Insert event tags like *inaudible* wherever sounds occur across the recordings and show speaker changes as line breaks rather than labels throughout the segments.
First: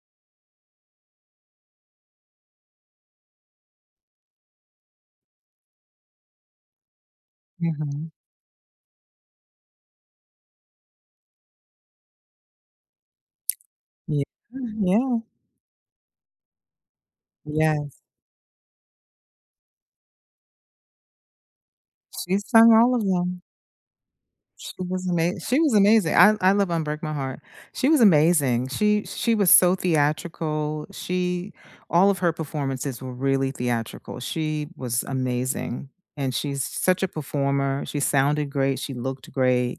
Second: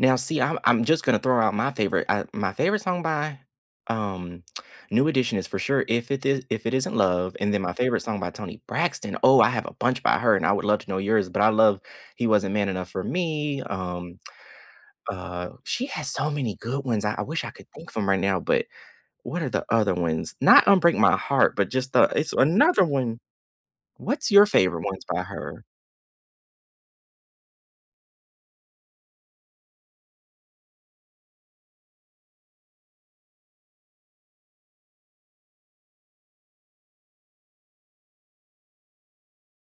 Now see, I'm I'm just gonna throw out my favorite, uh, my favorite song by, um, New Edition is for sure, "If It Is If It Isn't Love," and then my favorite
Mhm.
song by Toni Braxton, oh, I have a bunch by her, and I would love to know yours, but I love, "He Wasn't Man Enough For Me," um,
Yea
*smacks lips*
yeah.
uh she has so many good ones, I I wish I could think
Yes.
from right now, but what are the other ones? Not "Un-Break My Heart," but just the it's
She's sung
another
all of
one
them.
What's your
She
favorite ones
was
by
ama she
her?
was amazing. I I love "Un-break My Heart." She was amazing, she she was so theatrical, she all of her performances were really theatrical, she was amazing, and she's such a performer, she sounded great, she looked great,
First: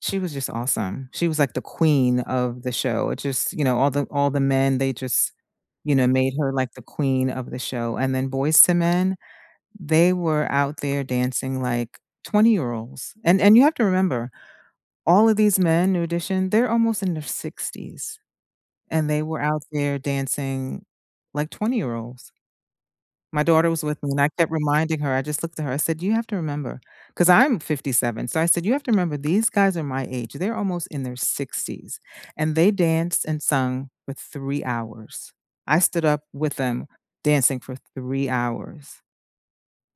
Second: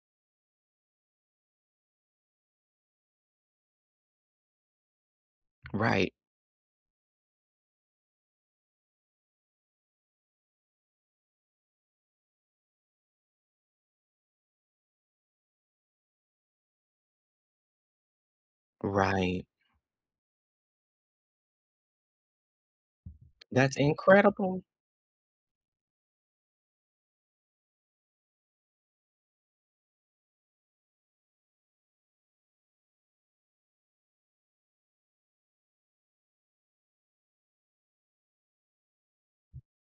she was just awesome, she was like the queen of the show, just, you know, all the all the men, they just, you know,
Right.
made her like the queen of the show, and then Boyz II Men, they were out there dancing like 20-year-olds, and and you have to remember all of these men, New Addition, they're almost in their 60s, and they were
Right.
out there dancing like 20-year-olds. My daughter
That's
was with me and I kept
incredible.
reminding her, I just looked at her, I said, "You have to remember” 'cause I'm 57. So I said, "You have to remember these guys are my age, they're almost in their 60s, and they danced and sung for 3 hours. I stood up with them dancing for 3 hours."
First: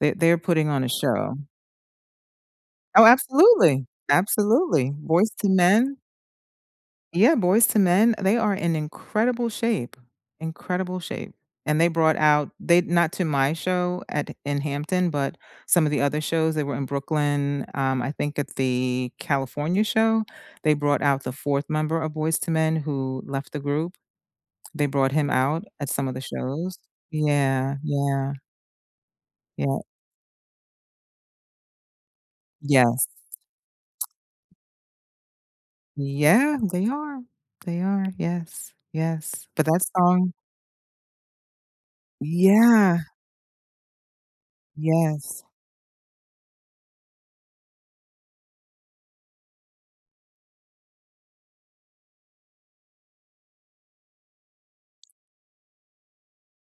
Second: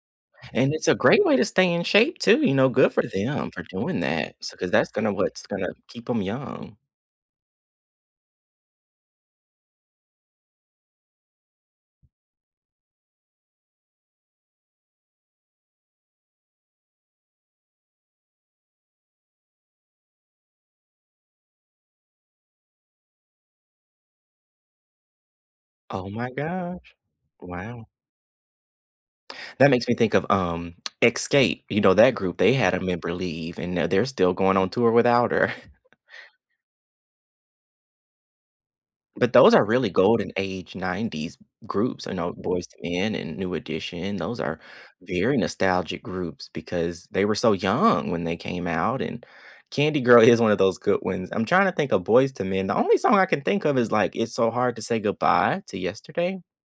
They're they're putting
And
on
it's
a
a great
show.
way to stay in shape too, you know, good for
Oh,
them for
absolutely,
doing that, so 'cause
absolutely,
that's gonna
boys
what's
to
gonna
men.
keep ‘em young.
Yeah, Boyz II Men, uh, they are in incredible shape, incredible shape, and they brought out they not to my show at in Hampton, but some of the other shows they were in Brooklyn, um, I think at the California show, they brought out the 4th member of Boyz II Men, who left the group. They brought him out at some
Oh
of the
my
shows
gosh,
yeah,
wow.
yeah.
That
Yeah
makes me think of, um, *smacks lips* Escape, you know, that group, they had a
Yes.
member leave, and now they're still going on tour without her. *chuckles*
Yeah, they are, they are, yes,
But
yes,
those
but
are
that
really golden
song
age ‘90s g groups, I know boys to
Yeah.
men and New Edition, those are very
Yes.
nostalgic groups because they were so young when they came out, and Candy Girl is one of those good ones. I'm trying to think of Boyz II Men, the only song I can think of is, like, "It's So Hard To Say Goodbye To Yesterday?"